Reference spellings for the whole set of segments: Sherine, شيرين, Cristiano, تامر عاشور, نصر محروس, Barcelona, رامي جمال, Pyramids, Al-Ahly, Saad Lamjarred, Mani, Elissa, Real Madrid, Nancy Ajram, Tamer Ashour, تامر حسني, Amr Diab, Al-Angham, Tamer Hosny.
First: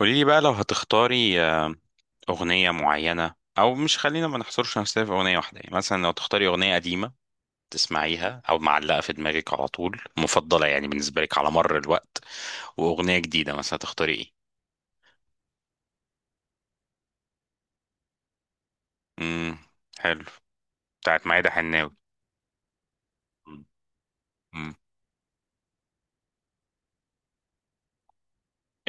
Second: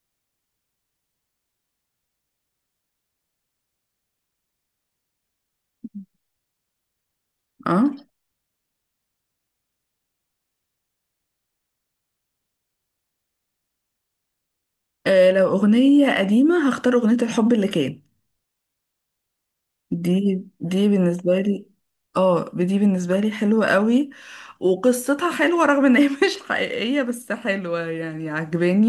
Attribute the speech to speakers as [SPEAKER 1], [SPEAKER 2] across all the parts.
[SPEAKER 1] قولي لي بقى لو هتختاري أغنية معينة، أو مش خلينا ما نحصرش نفسنا في أغنية واحدة. يعني مثلا لو تختاري أغنية قديمة
[SPEAKER 2] اه.
[SPEAKER 1] تسمعيها أو معلقة في دماغك على طول، مفضلة يعني بالنسبة لك على مر الوقت، وأغنية جديدة مثلا، هتختاري إيه؟
[SPEAKER 2] آه، لو أغنية قديمة هختار أغنية الحب اللي كان
[SPEAKER 1] امم حلو.
[SPEAKER 2] دي.
[SPEAKER 1] بتاعت
[SPEAKER 2] بالنسبة
[SPEAKER 1] ميادة
[SPEAKER 2] لي
[SPEAKER 1] حناوي.
[SPEAKER 2] اه دي بالنسبة لي حلوة قوي،
[SPEAKER 1] امم
[SPEAKER 2] وقصتها حلوة رغم ان هي مش حقيقية، بس حلوة يعني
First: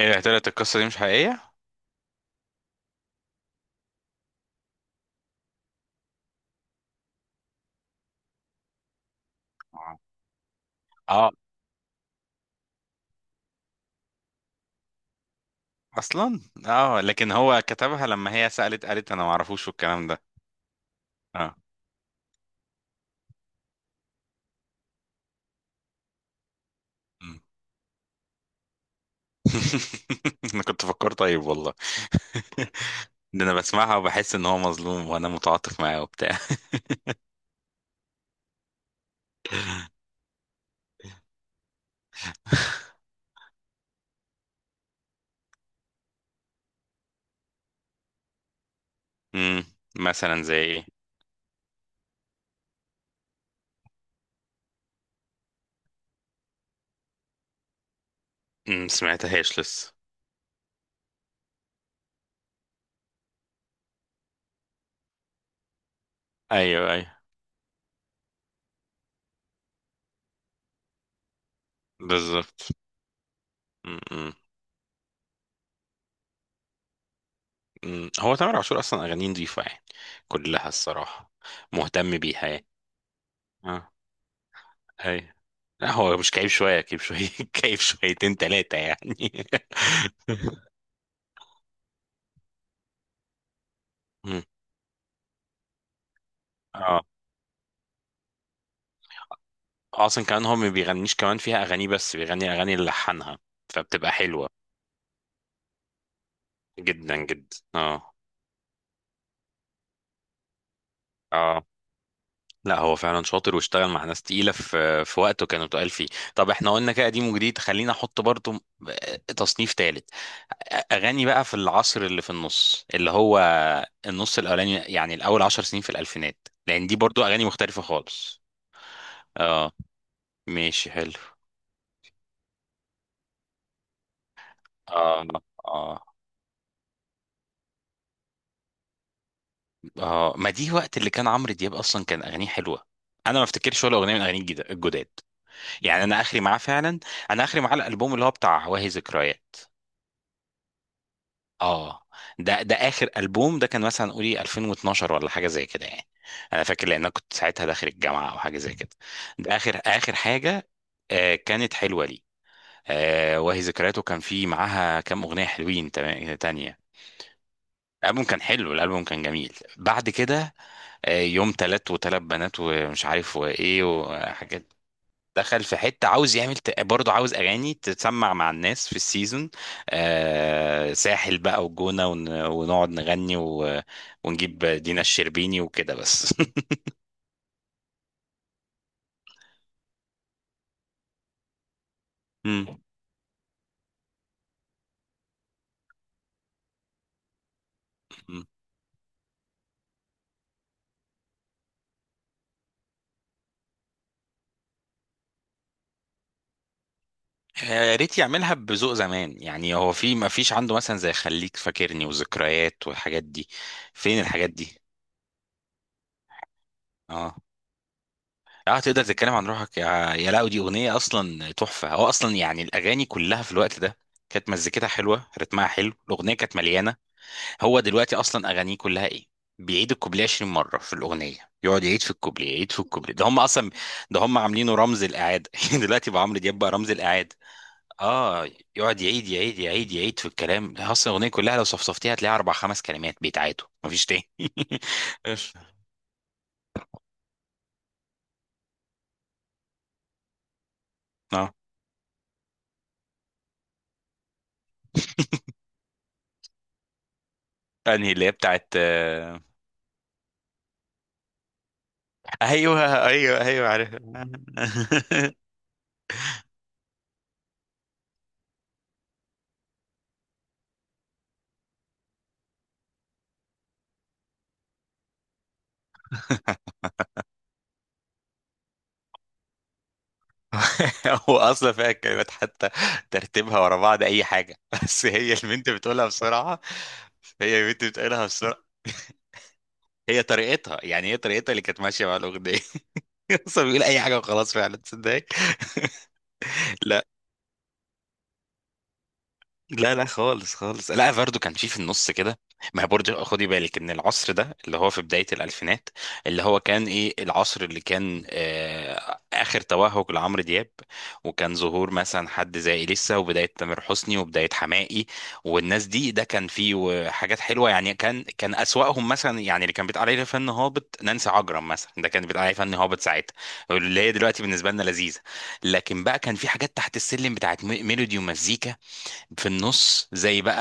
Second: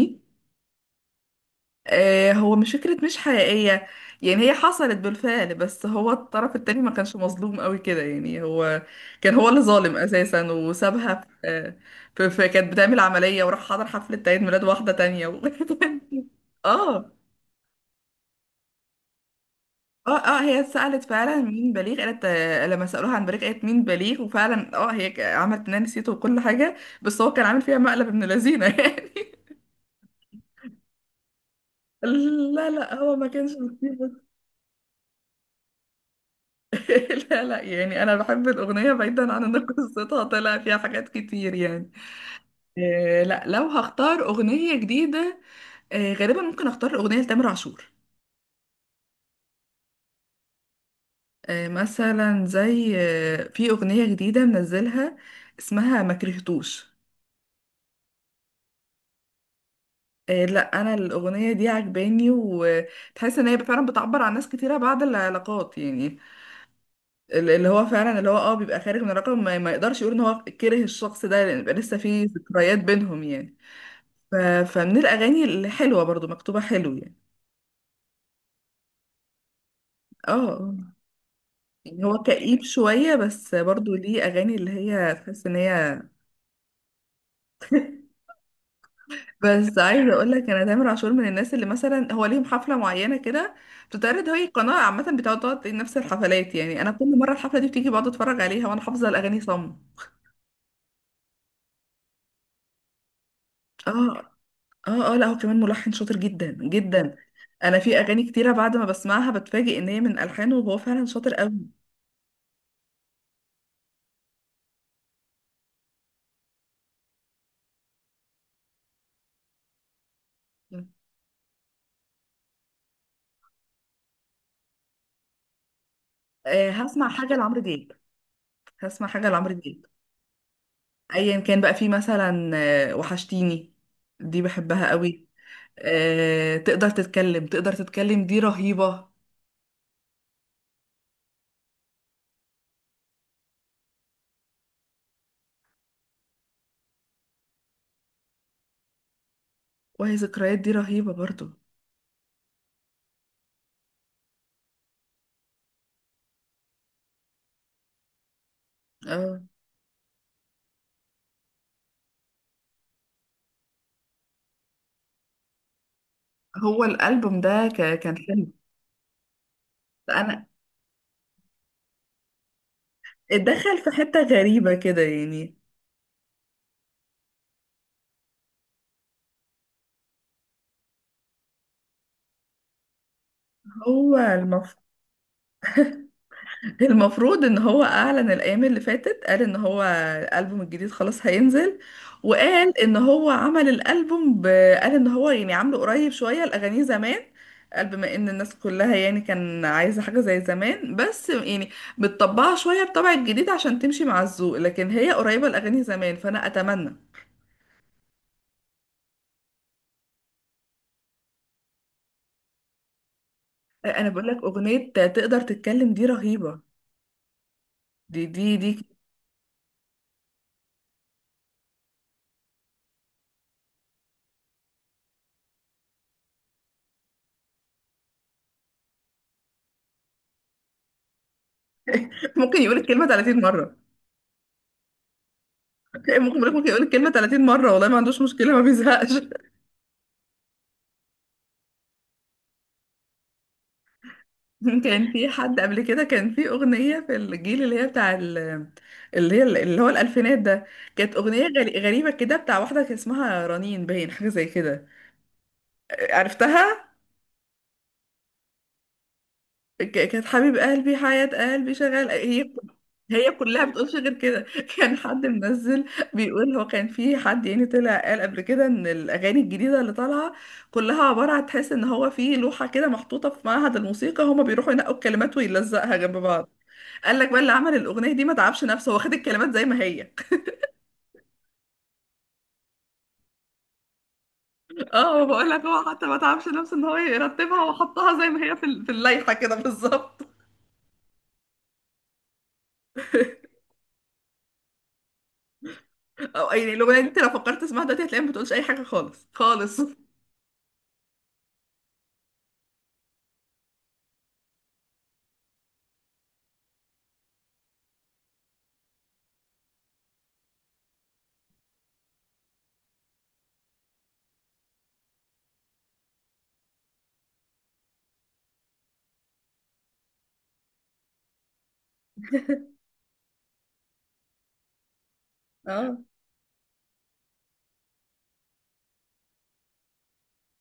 [SPEAKER 1] إيه يا طلعت، القصة دي مش حقيقية؟
[SPEAKER 2] آه هو مش فكرة مش حقيقية، يعني هي حصلت بالفعل بس هو الطرف التاني ما كانش مظلوم قوي كده. يعني هو اللي ظالم
[SPEAKER 1] آه.
[SPEAKER 2] اساسا، وسابها في,
[SPEAKER 1] آه.
[SPEAKER 2] آه، في كانت بتعمل عملية وراح حضر حفلة عيد ميلاد واحدة تانية و...
[SPEAKER 1] أصلا. آه،
[SPEAKER 2] اه.
[SPEAKER 1] لكن هو كتبها لما هي سألت قالت أنا معرفوش والكلام
[SPEAKER 2] اه
[SPEAKER 1] ده.
[SPEAKER 2] اه هي سألت فعلا
[SPEAKER 1] آه.
[SPEAKER 2] مين بليغ، قالت آه، لما سألوها عن بليغ قالت مين بليغ، وفعلا اه هي عملت انها نسيته وكل حاجة. بس هو كان عامل فيها مقلب ابن لذينة يعني.
[SPEAKER 1] انا كنت فكرت طيب والله.
[SPEAKER 2] لا لا، هو ما
[SPEAKER 1] ده
[SPEAKER 2] كانش
[SPEAKER 1] انا بسمعها
[SPEAKER 2] مصيبة.
[SPEAKER 1] وبحس ان هو مظلوم وانا متعاطف معاه وبتاع.
[SPEAKER 2] لا لا، يعني انا بحب الأغنية بعيدا عن ان قصتها طلع فيها حاجات كتير يعني. آه لا، لو هختار أغنية جديدة آه غالبا ممكن اختار الأغنية لتامر عاشور.
[SPEAKER 1] امم مثلا زي ايه.
[SPEAKER 2] آه مثلا زي آه، في أغنية جديدة منزلها اسمها ما كرهتوش.
[SPEAKER 1] سمعتهاش لسه.
[SPEAKER 2] إيه لا، انا الاغنيه دي عجباني، وتحس ان هي فعلا بتعبر عن ناس كتيره بعد العلاقات. يعني
[SPEAKER 1] ايوه ايوه.
[SPEAKER 2] اللي هو فعلا اللي هو اه بيبقى خارج من الرقم، ما يقدرش يقول ان هو كره الشخص ده لان بيبقى لسه في
[SPEAKER 1] بالظبط.
[SPEAKER 2] ذكريات بينهم يعني.
[SPEAKER 1] امم.
[SPEAKER 2] ف... فمن الاغاني الحلوه برضو، مكتوبه حلو يعني.
[SPEAKER 1] أمم. هو تامر عاشور اصلا اغانيه نضيفه يعني
[SPEAKER 2] اه
[SPEAKER 1] كلها
[SPEAKER 2] آه.
[SPEAKER 1] الصراحه،
[SPEAKER 2] يعني
[SPEAKER 1] مهتم
[SPEAKER 2] هو
[SPEAKER 1] بيها
[SPEAKER 2] كئيب
[SPEAKER 1] يعني.
[SPEAKER 2] شويه بس
[SPEAKER 1] اه،
[SPEAKER 2] برضو ليه اغاني اللي هي
[SPEAKER 1] ايوه.
[SPEAKER 2] تحس ان
[SPEAKER 1] لا
[SPEAKER 2] هي،
[SPEAKER 1] هو مش كئيب شويه، كئيب شويه كئيب شويتين ثلاثه يعني.
[SPEAKER 2] بس عايزه اقول لك انا تامر عاشور من الناس اللي مثلا هو ليهم حفله معينه كده بتتعرض.
[SPEAKER 1] أمم.
[SPEAKER 2] هي قناه عامه بتقعد نفس الحفلات. يعني انا
[SPEAKER 1] اه،
[SPEAKER 2] كل مره الحفله دي بتيجي بقعد اتفرج عليها، وانا حافظه الاغاني صم.
[SPEAKER 1] آه. اصلا كمان هو ما بيغنيش كمان فيها اغاني، بس بيغني اغاني اللي لحنها فبتبقى
[SPEAKER 2] اه.
[SPEAKER 1] حلوه.
[SPEAKER 2] اه لا هو كمان ملحن شاطر جدا جدا.
[SPEAKER 1] جدا جدا
[SPEAKER 2] انا في
[SPEAKER 1] اه.
[SPEAKER 2] اغاني كتيره بعد ما بسمعها بتفاجئ ان هي من الحانه، وهو فعلا شاطر
[SPEAKER 1] اه
[SPEAKER 2] قوي.
[SPEAKER 1] لا هو فعلا شاطر، واشتغل مع ناس تقيله في وقته كانوا تقال فيه. طب احنا قلنا كده قديم وجديد، خلينا احط برضو تصنيف ثالث، اغاني بقى في العصر اللي في النص، اللي هو النص الاولاني، يعني الاول عشر سنين في الالفينات،
[SPEAKER 2] آه
[SPEAKER 1] لان دي
[SPEAKER 2] هسمع
[SPEAKER 1] برضو
[SPEAKER 2] حاجه
[SPEAKER 1] اغاني
[SPEAKER 2] لعمرو
[SPEAKER 1] مختلفه
[SPEAKER 2] دياب.
[SPEAKER 1] خالص.
[SPEAKER 2] هسمع حاجه لعمرو
[SPEAKER 1] اه
[SPEAKER 2] دياب.
[SPEAKER 1] ماشي حلو.
[SPEAKER 2] ايا كان بقى، في مثلا آه وحشتيني، دي بحبها
[SPEAKER 1] اه
[SPEAKER 2] قوي.
[SPEAKER 1] اه
[SPEAKER 2] آه تقدر تتكلم، تقدر تتكلم، دي رهيبه.
[SPEAKER 1] اه، ما دي وقت اللي كان عمرو دياب اصلا كان اغانيه حلوه. انا ما افتكرش ولا اغنيه من اغانيه الجداد، يعني انا اخري معاه فعلا. انا اخري معاه الالبوم اللي هو بتاع واهي ذكريات.
[SPEAKER 2] وهي ذكريات دي رهيبة برضو.
[SPEAKER 1] اه، ده اخر البوم ده كان مثلا قولي 2012 ولا حاجه زي كده يعني. انا فاكر لان انا كنت ساعتها داخل الجامعه او حاجه زي كده.
[SPEAKER 2] اه،
[SPEAKER 1] ده اخر اخر حاجه. آه كانت حلوه لي. آه وهي ذكرياته كان في معاها كام اغنيه حلوين تانية.
[SPEAKER 2] هو الألبوم ده كان
[SPEAKER 1] الالبوم كان
[SPEAKER 2] حلو.
[SPEAKER 1] حلو، الالبوم كان جميل. بعد
[SPEAKER 2] أنا
[SPEAKER 1] كده يوم تلات وتلات بنات ومش عارف
[SPEAKER 2] اتدخل
[SPEAKER 1] وايه
[SPEAKER 2] في حتة
[SPEAKER 1] وحاجات.
[SPEAKER 2] غريبة كده يعني.
[SPEAKER 1] دخل في حتة عاوز يعمل برضه عاوز أغاني تتسمع مع الناس في السيزون. آه ساحل بقى وجونة ونقعد نغني
[SPEAKER 2] هو
[SPEAKER 1] ونجيب
[SPEAKER 2] المف...
[SPEAKER 1] دينا الشربيني وكده بس.
[SPEAKER 2] المفروض إن هو أعلن الأيام اللي فاتت، قال إن هو الألبوم الجديد خلاص هينزل. وقال
[SPEAKER 1] مم.
[SPEAKER 2] إن هو عمل الألبوم ب... قال إن هو يعني عامله قريب شوية الأغاني زمان. قال بما إن
[SPEAKER 1] مم.
[SPEAKER 2] الناس كلها يعني كان عايزة حاجة زي زمان، بس يعني بتطبعها شوية بطبع الجديد عشان تمشي مع الذوق، لكن هي قريبة الأغاني زمان، فأنا أتمنى.
[SPEAKER 1] يا ريت يعملها بذوق زمان، يعني هو في ما فيش عنده مثلا زي خليك فاكرني وذكريات والحاجات دي؟
[SPEAKER 2] انا
[SPEAKER 1] فين
[SPEAKER 2] بقول لك
[SPEAKER 1] الحاجات دي؟
[SPEAKER 2] اغنيه تقدر تتكلم دي رهيبه.
[SPEAKER 1] اه.
[SPEAKER 2] دي.
[SPEAKER 1] اه تقدر تتكلم عن روحك، يا لا، دي اغنيه اصلا تحفه، هو اصلا يعني الاغاني كلها في الوقت ده كانت مزيكتها حلوه، رتمها حلو، الاغنيه كانت مليانه. هو دلوقتي اصلا اغانيه كلها ايه، بيعيد الكوبليه 20 مره في الاغنيه، يقعد يعيد في الكوبليه،
[SPEAKER 2] ممكن
[SPEAKER 1] يعيد
[SPEAKER 2] يقول
[SPEAKER 1] في
[SPEAKER 2] الكلمه
[SPEAKER 1] الكوبليه، ده هم
[SPEAKER 2] 30
[SPEAKER 1] اصلا
[SPEAKER 2] مره.
[SPEAKER 1] ده هم عاملينه رمز الاعاده. دلوقتي بقى عمرو
[SPEAKER 2] ممكن بقولك،
[SPEAKER 1] دياب
[SPEAKER 2] ممكن
[SPEAKER 1] بقى
[SPEAKER 2] يقول
[SPEAKER 1] رمز
[SPEAKER 2] الكلمه
[SPEAKER 1] الاعاده.
[SPEAKER 2] 30 مره والله، ما عندوش
[SPEAKER 1] اه،
[SPEAKER 2] مشكله، ما
[SPEAKER 1] يقعد
[SPEAKER 2] بيزهقش.
[SPEAKER 1] يعيد يعيد يعيد يعيد في الكلام، اصلا الاغنيه كلها لو صفصفتيها هتلاقيها اربع خمس كلمات بيتعادوا مفيش تاني.
[SPEAKER 2] كان في حد قبل كده، كان في اغنيه في الجيل اللي هي اللي هي اللي هو الالفينات ده، كانت اغنيه
[SPEAKER 1] اه،
[SPEAKER 2] غريبه كده بتاع واحده كان اسمها رنين، باين حاجه زي كده، عرفتها.
[SPEAKER 1] انهي اللي هي بتاعت
[SPEAKER 2] كانت حبيب قلبي حياة قلبي شغال هي.
[SPEAKER 1] ايوه
[SPEAKER 2] هي
[SPEAKER 1] ايوه
[SPEAKER 2] كلها
[SPEAKER 1] ايوه عارف.
[SPEAKER 2] بتقولش غير كده. كان حد منزل، بيقول هو كان في حد يعني طلع قال قبل كده، ان الاغاني الجديده اللي طالعه كلها عباره عن، تحس ان هو في لوحه كده محطوطه في معهد الموسيقى، هما بيروحوا ينقوا الكلمات ويلزقها جنب بعض. قال لك بقى اللي عمل الاغنيه دي ما تعبش نفسه، هو خد الكلمات زي ما هي.
[SPEAKER 1] هو اصلا فيها الكلمات حتى ترتيبها ورا بعض اي حاجه، بس
[SPEAKER 2] اه
[SPEAKER 1] هي
[SPEAKER 2] بقول لك،
[SPEAKER 1] البنت
[SPEAKER 2] هو حتى
[SPEAKER 1] بتقولها
[SPEAKER 2] ما تعبش
[SPEAKER 1] بسرعه.
[SPEAKER 2] نفسه ان هو
[SPEAKER 1] هي
[SPEAKER 2] يرتبها،
[SPEAKER 1] البنت
[SPEAKER 2] وحطها
[SPEAKER 1] بتقولها
[SPEAKER 2] زي ما هي
[SPEAKER 1] بسرعه،
[SPEAKER 2] في اللائحه كده
[SPEAKER 1] هي
[SPEAKER 2] بالظبط.
[SPEAKER 1] طريقتها يعني، هي طريقتها اللي كانت ماشيه مع الاغنيه. اصلا بيقول اي حاجه وخلاص، فعلا تصدق.
[SPEAKER 2] او يعني الاغنيه دي انت لو فكرت تسمعها دلوقتي، هتلاقيها ما بتقولش اي حاجه خالص خالص.
[SPEAKER 1] لا لا خالص خالص، لا فاردو كان فيه في النص كده. ما هي برضه خدي بالك ان العصر ده اللي هو في بداية الألفينات، اللي هو كان ايه، العصر اللي كان آه آخر توهج لعمرو دياب، وكان ظهور مثلا حد زي إليسا وبداية تامر حسني وبداية حماقي والناس دي. ده كان فيه حاجات حلوة يعني، كان أسوأهم مثلا، يعني اللي كان بيتقال عليه فن هابط نانسي عجرم مثلا، ده كان بيتقال عليه فن هابط ساعتها، اللي هي دلوقتي بالنسبة لنا لذيذة.
[SPEAKER 2] اه.
[SPEAKER 1] لكن بقى كان في حاجات تحت السلم بتاعت ميلودي ومزيكا في النص، زي بقى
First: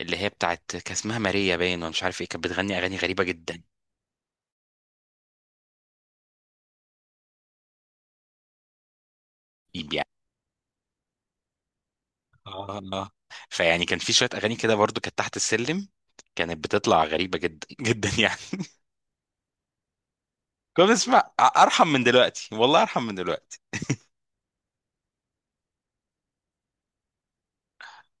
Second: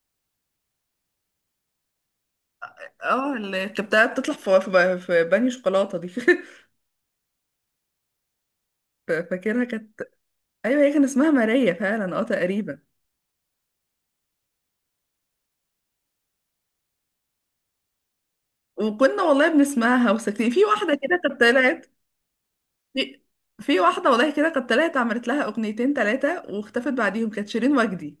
[SPEAKER 1] اللي هي بتاعت، كان اسمها ماريا باين ولا مش عارف ايه، كانت بتغني اغاني غريبه
[SPEAKER 2] اه
[SPEAKER 1] جدا
[SPEAKER 2] اللي كانت بتاعت تطلع في بني شوكولاته دي فاكرها كانت،
[SPEAKER 1] يعني.
[SPEAKER 2] ايوه هي كان اسمها ماريا فعلا اه
[SPEAKER 1] اه
[SPEAKER 2] تقريبا.
[SPEAKER 1] آه. فيعني كان في شويه اغاني كده برضو كانت تحت السلم، كانت بتطلع غريبه جدا جدا يعني.
[SPEAKER 2] وكنا والله بنسمعها وساكتين في
[SPEAKER 1] كنا
[SPEAKER 2] واحده كده
[SPEAKER 1] بنسمع
[SPEAKER 2] كانت طلعت.
[SPEAKER 1] ارحم من دلوقتي، والله ارحم من
[SPEAKER 2] في
[SPEAKER 1] دلوقتي.
[SPEAKER 2] في واحده والله كده كانت طلعت، عملت لها اغنيتين ثلاثه واختفت بعديهم، كانت شيرين وجدي.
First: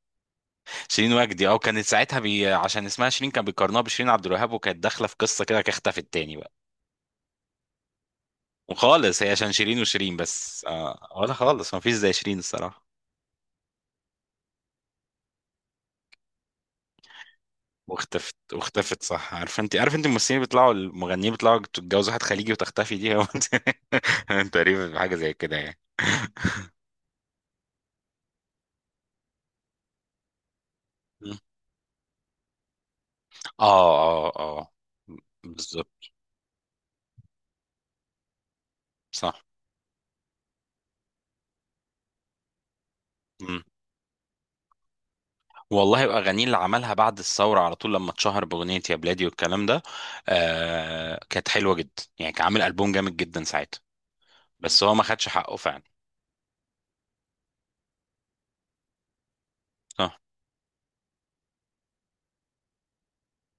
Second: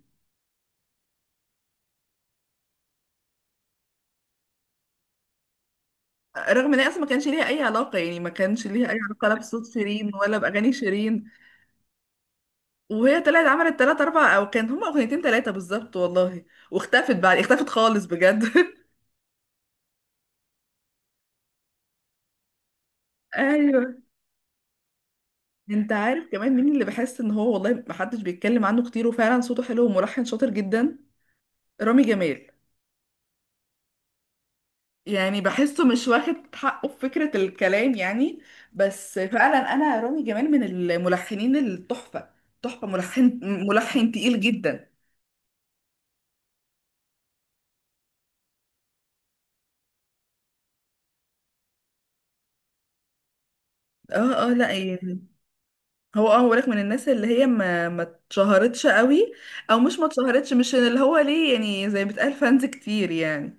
[SPEAKER 1] شيرين وجدي، اه، كانت ساعتها عشان اسمها شيرين كان بيقارنوها بشيرين عبد الوهاب، وكانت داخله في قصه كده، كانت اختفت تاني بقى،
[SPEAKER 2] رغم ان هي اصلا ما كانش ليها اي علاقه، يعني ما كانش ليها اي
[SPEAKER 1] وخالص،
[SPEAKER 2] علاقه
[SPEAKER 1] هي
[SPEAKER 2] لا
[SPEAKER 1] عشان
[SPEAKER 2] بصوت
[SPEAKER 1] شيرين
[SPEAKER 2] شيرين
[SPEAKER 1] وشيرين
[SPEAKER 2] ولا
[SPEAKER 1] بس
[SPEAKER 2] باغاني
[SPEAKER 1] آه،
[SPEAKER 2] شيرين.
[SPEAKER 1] ولا خالص ما فيش زي شيرين الصراحه.
[SPEAKER 2] وهي طلعت عملت ثلاثه اربعه، او كان هما اغنيتين ثلاثه بالظبط والله. واختفت بعد اختفت خالص
[SPEAKER 1] واختفت
[SPEAKER 2] بجد.
[SPEAKER 1] واختفت صح. عارف انت، عارف انت الممثلين بيطلعوا المغنيين بيطلعوا تتجوز واحد خليجي وتختفي، دي هو
[SPEAKER 2] ايوه.
[SPEAKER 1] تقريبا حاجة زي كده يعني.
[SPEAKER 2] انت عارف كمان مين اللي بحس ان هو والله محدش بيتكلم عنه كتير، وفعلا صوته حلو وملحن شاطر جدا؟
[SPEAKER 1] مم.
[SPEAKER 2] رامي جمال.
[SPEAKER 1] اه اه اه.
[SPEAKER 2] يعني بحسه مش
[SPEAKER 1] بالظبط
[SPEAKER 2] واخد حقه في فكرة الكلام يعني. بس
[SPEAKER 1] صح.
[SPEAKER 2] فعلا انا رامي جمال من الملحنين التحفة. تحفة ملحن.
[SPEAKER 1] مم.
[SPEAKER 2] ملحن تقيل جدا.
[SPEAKER 1] والله اغانيه اللي عملها بعد الثوره على طول لما اتشهر باغنيه يا بلادي والكلام ده، آه كانت حلوه جدا يعني، كان عامل البوم جامد جدا ساعتها،
[SPEAKER 2] اه. اه لا
[SPEAKER 1] بس هو ما
[SPEAKER 2] يعني
[SPEAKER 1] خدش حقه فعلا.
[SPEAKER 2] هو اه هو لك من الناس اللي هي ما اتشهرتش قوي. او مش ما
[SPEAKER 1] صح.
[SPEAKER 2] اتشهرتش، مش اللي هو ليه يعني زي ما بتقال فانز كتير يعني.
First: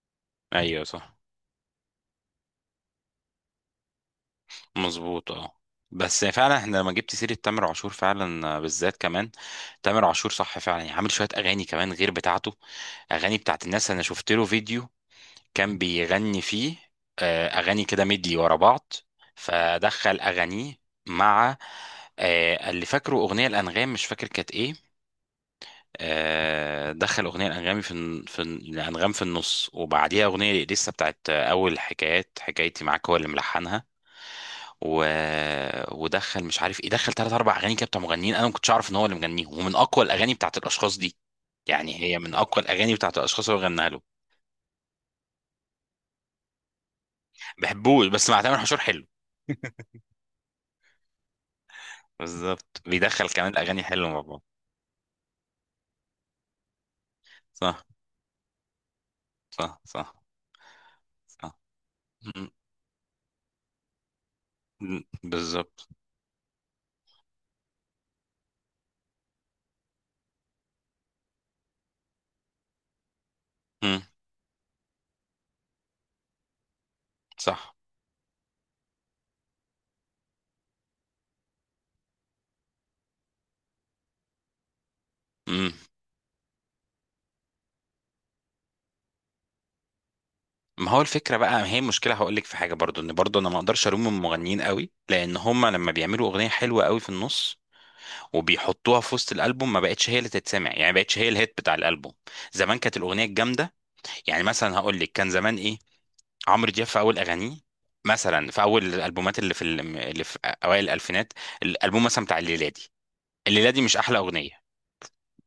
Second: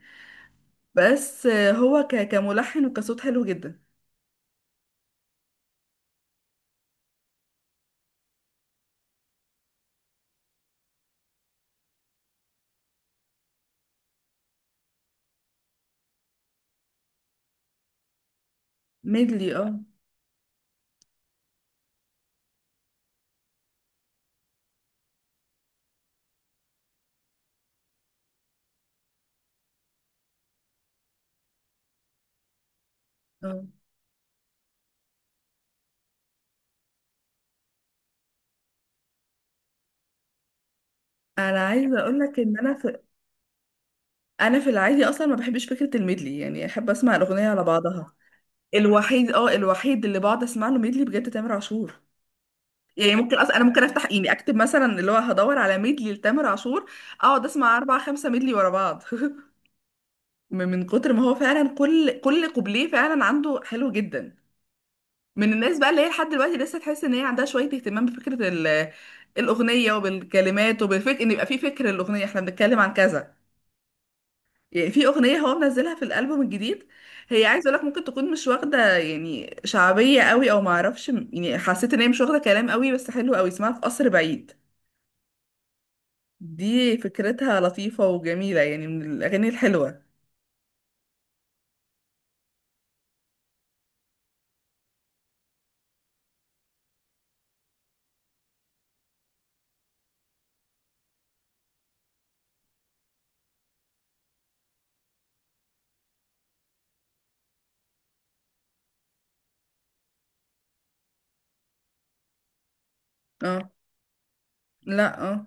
[SPEAKER 1] ايوه صح.
[SPEAKER 2] بس هو كملحن وكصوت حلو جدا.
[SPEAKER 1] مظبوط اه. بس فعلا احنا لما جبت سيرة تامر عاشور فعلا بالذات كمان تامر عاشور، صح فعلا، يعني عامل شوية أغاني كمان غير بتاعته، أغاني بتاعت الناس. أنا شفت له فيديو كان بيغني فيه أغاني كده مدي ورا بعض،
[SPEAKER 2] ميدلي اه.
[SPEAKER 1] فدخل أغانيه مع اللي فاكره أغنية الأنغام، مش فاكر كانت إيه. دخل أغنية الأنغام الأنغام في النص، وبعديها أغنية لسه بتاعت أول حكايات، حكايتي معاك هو اللي
[SPEAKER 2] اه
[SPEAKER 1] ملحنها. و... ودخل مش عارف ايه، دخل ثلاث اربع اغاني كده بتاع مغنيين انا ما كنتش اعرف ان هو اللي مغنيهم، ومن اقوى الاغاني بتاعت الاشخاص دي،
[SPEAKER 2] انا
[SPEAKER 1] يعني
[SPEAKER 2] عايزه اقول
[SPEAKER 1] هي من
[SPEAKER 2] لك ان
[SPEAKER 1] اقوى
[SPEAKER 2] انا
[SPEAKER 1] الاغاني
[SPEAKER 2] في،
[SPEAKER 1] بتاعت الاشخاص اللي هو غناها له.
[SPEAKER 2] انا في العادي اصلا ما بحبش فكره الميدلي، يعني احب اسمع الاغنيه على
[SPEAKER 1] بحبوش
[SPEAKER 2] بعضها.
[SPEAKER 1] بس مع تامر حشور حلو.
[SPEAKER 2] الوحيد اه الوحيد اللي بقعد اسمع له ميدلي بجد تامر عاشور.
[SPEAKER 1] بالظبط،
[SPEAKER 2] يعني
[SPEAKER 1] بيدخل
[SPEAKER 2] ممكن اصلا
[SPEAKER 1] كمان
[SPEAKER 2] انا ممكن
[SPEAKER 1] اغاني حلوه
[SPEAKER 2] افتح،
[SPEAKER 1] مع
[SPEAKER 2] يعني
[SPEAKER 1] بعض.
[SPEAKER 2] اكتب مثلا اللي هو هدور على ميدلي لتامر عاشور، اقعد اسمع
[SPEAKER 1] صح
[SPEAKER 2] اربع خمسه ميدلي ورا بعض.
[SPEAKER 1] صح. صح
[SPEAKER 2] من كتر ما هو
[SPEAKER 1] صح.
[SPEAKER 2] فعلا، كل
[SPEAKER 1] م-
[SPEAKER 2] كل كوبليه فعلا عنده حلو جدا. من الناس بقى
[SPEAKER 1] بالظبط.
[SPEAKER 2] اللي هي لحد دلوقتي لسه تحس ان هي عندها شويه اهتمام بفكره الاغنيه وبالكلمات وبالفكر، ان يبقى في فكر الاغنيه، احنا بنتكلم عن كذا
[SPEAKER 1] م-
[SPEAKER 2] يعني. في اغنيه هو منزلها في الالبوم الجديد، هي عايز
[SPEAKER 1] صح.
[SPEAKER 2] اقول لك ممكن تكون مش واخده يعني شعبيه قوي او ما اعرفش، يعني حسيت ان هي مش واخده كلام قوي، بس حلو قوي، اسمها في قصر بعيد.
[SPEAKER 1] م.
[SPEAKER 2] دي فكرتها لطيفه وجميله، يعني من الاغاني الحلوه.
[SPEAKER 1] ما هو الفكره بقى، ما هي المشكله، هقول لك في حاجه برضو ان برضو انا ما اقدرش الوم المغنيين قوي، لان هم لما بيعملوا اغنيه حلوه قوي في النص وبيحطوها في وسط الالبوم ما بقتش هي اللي تتسمع، يعني ما بقتش هي الهيت بتاع الالبوم. زمان كانت الاغنيه الجامده، يعني مثلا هقول لك كان زمان ايه، عمرو دياب في اول اغانيه مثلا في اول الالبومات اللي اللي في اوائل الالفينات، الالبوم مثلا بتاع الليلادي.
[SPEAKER 2] اه
[SPEAKER 1] الليلادي مش احلى اغنيه،
[SPEAKER 2] لا اه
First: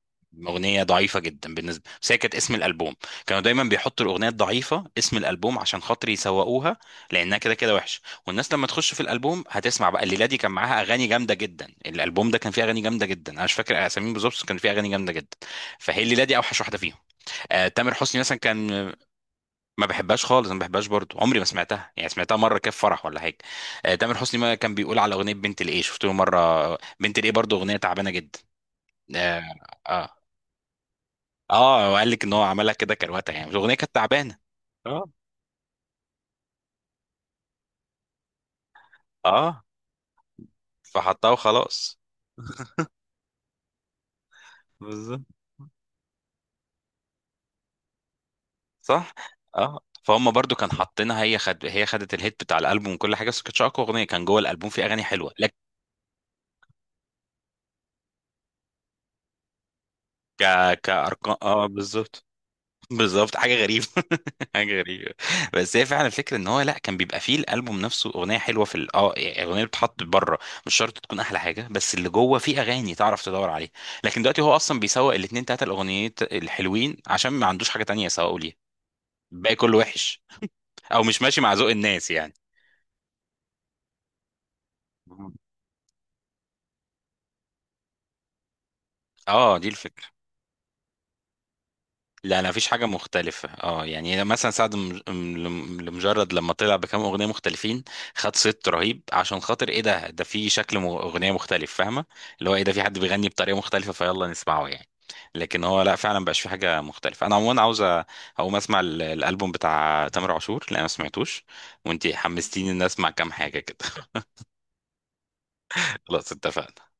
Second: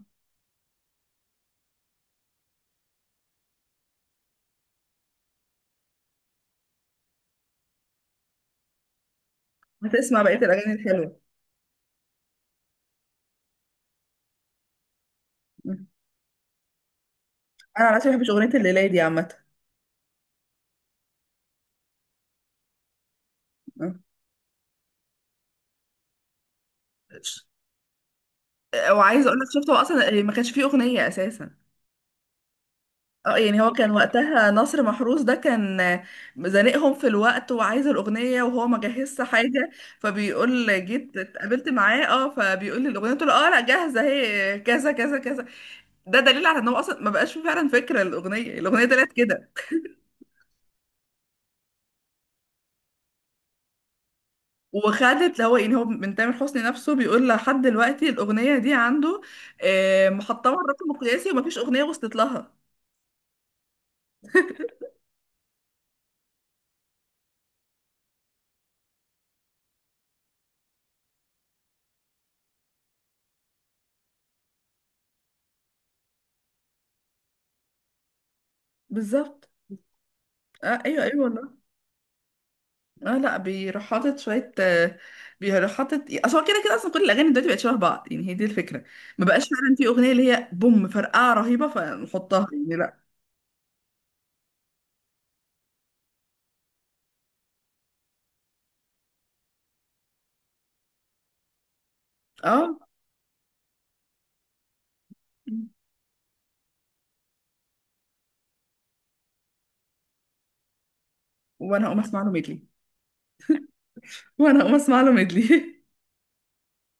[SPEAKER 1] أغنية ضعيفة جدا بالنسبة، بس هي كانت اسم الألبوم. كانوا دايما بيحطوا الأغنية الضعيفة اسم الألبوم عشان خاطر يسوقوها، لأنها كده كده وحشة، والناس لما تخش في الألبوم هتسمع بقى.
[SPEAKER 2] هتسمع
[SPEAKER 1] الليلة
[SPEAKER 2] بقيه
[SPEAKER 1] دي كان
[SPEAKER 2] الاغاني
[SPEAKER 1] معاها أغاني
[SPEAKER 2] الحلوه.
[SPEAKER 1] جامدة جدا، الألبوم ده كان فيه أغاني جامدة جدا، أنا مش فاكر أساميهم بالظبط بس كان فيه أغاني جامدة جدا.
[SPEAKER 2] م.
[SPEAKER 1] فهي الليلة دي أوحش واحدة فيهم. آه
[SPEAKER 2] انا
[SPEAKER 1] تامر
[SPEAKER 2] على فكره ما
[SPEAKER 1] حسني
[SPEAKER 2] بحبش
[SPEAKER 1] مثلا
[SPEAKER 2] اغنيه
[SPEAKER 1] كان
[SPEAKER 2] الليله دي عامه.
[SPEAKER 1] ما بحبهاش خالص، ما بحبهاش برضو، عمري ما سمعتها يعني، سمعتها مرة كده في فرح ولا حاجة.
[SPEAKER 2] اه.
[SPEAKER 1] آه تامر حسني ما كان بيقول على أغنية بنت الإيه، شفت له مرة بنت الإيه،
[SPEAKER 2] ش-
[SPEAKER 1] برضو أغنية تعبانة جدا.
[SPEAKER 2] وعايزه اقول
[SPEAKER 1] آه.
[SPEAKER 2] لك شفت، هو
[SPEAKER 1] آه.
[SPEAKER 2] اصلا ما كانش فيه اغنيه اساسا.
[SPEAKER 1] اه وقال لك ان هو عملها كده كروته،
[SPEAKER 2] اه
[SPEAKER 1] يعني
[SPEAKER 2] يعني هو
[SPEAKER 1] الاغنيه
[SPEAKER 2] كان
[SPEAKER 1] كانت تعبانه.
[SPEAKER 2] وقتها نصر
[SPEAKER 1] اه
[SPEAKER 2] محروس ده كان زنقهم في الوقت وعايز الأغنية، وهو ما جهزش
[SPEAKER 1] اه،
[SPEAKER 2] حاجة. فبيقول جيت
[SPEAKER 1] فحطها
[SPEAKER 2] اتقابلت
[SPEAKER 1] وخلاص.
[SPEAKER 2] معاه، اه فبيقول لي الأغنية، قلت له اه لا جاهزة اهي كذا كذا
[SPEAKER 1] بالظبط.
[SPEAKER 2] كذا. ده دليل على ان هو اصلا ما بقاش فيه فعلا فكرة الأغنية، الأغنية طلعت
[SPEAKER 1] صح.
[SPEAKER 2] كده.
[SPEAKER 1] اه، فهم برضو كان حاطينها، هي خد، هي خدت الهيت بتاع الالبوم وكل حاجه، بس ما كانتش اقوى اغنيه، كان جوه الالبوم في اغاني
[SPEAKER 2] وخدت
[SPEAKER 1] حلوه
[SPEAKER 2] اللي
[SPEAKER 1] لك.
[SPEAKER 2] هو يعني هو من تامر حسني نفسه بيقول لحد دلوقتي الأغنية دي عنده آه،
[SPEAKER 1] ك
[SPEAKER 2] محطمة الرقم القياسي
[SPEAKER 1] كارقام
[SPEAKER 2] ومفيش
[SPEAKER 1] اه،
[SPEAKER 2] أغنية وصلت
[SPEAKER 1] بالظبط.
[SPEAKER 2] لها.
[SPEAKER 1] بالظبط، حاجه غريبه حاجه غريبه. بس هي فعلا الفكره ان هو لا، كان بيبقى فيه الالبوم نفسه اغنيه حلوه اه يعني الاغنيه اللي بتتحط بره مش شرط تكون احلى حاجه، بس اللي جوه فيه اغاني تعرف تدور عليها. لكن دلوقتي هو اصلا بيسوق الاثنين ثلاثه الاغنيات الحلوين عشان ما عندوش حاجه تانية يسوقوا ليها.
[SPEAKER 2] بالظبط.
[SPEAKER 1] الباقي كله وحش،
[SPEAKER 2] اه
[SPEAKER 1] او
[SPEAKER 2] ايوه
[SPEAKER 1] مش
[SPEAKER 2] ايوه
[SPEAKER 1] ماشي مع
[SPEAKER 2] والله.
[SPEAKER 1] ذوق الناس يعني.
[SPEAKER 2] اه لا بيروح حاطط شويه آه، بيروح حاطط. اصل هو كده كده اصلا كل الاغاني دلوقتي بقت شبه بعض، يعني هي دي الفكره. ما بقاش
[SPEAKER 1] اه دي
[SPEAKER 2] فعلا في
[SPEAKER 1] الفكره.
[SPEAKER 2] اغنيه اللي هي بوم فرقعه رهيبه
[SPEAKER 1] لا
[SPEAKER 2] فنحطها،
[SPEAKER 1] لا مفيش
[SPEAKER 2] يعني
[SPEAKER 1] حاجة
[SPEAKER 2] لا.
[SPEAKER 1] مختلفة اه، يعني مثلا سعد لمجرد لما طلع بكام أغنية مختلفين خد صيت رهيب، عشان خاطر ايه، ده ده في شكل أغنية مختلف فاهمة، اللي هو ايه، ده
[SPEAKER 2] اه
[SPEAKER 1] في حد بيغني بطريقة مختلفة فيلا نسمعه يعني. لكن هو لا فعلا مبقاش في حاجة مختلفة. أنا عموما عاوز أقوم أسمع الألبوم بتاع تامر عاشور، لا ما سمعتوش.
[SPEAKER 2] وانا اقوم
[SPEAKER 1] وأنتي
[SPEAKER 2] اسمع له ميدلي.
[SPEAKER 1] حمستيني إن أسمع كام حاجة كده.
[SPEAKER 2] وانا اقوم اسمع له ميدلي.
[SPEAKER 1] خلاص اتفقنا.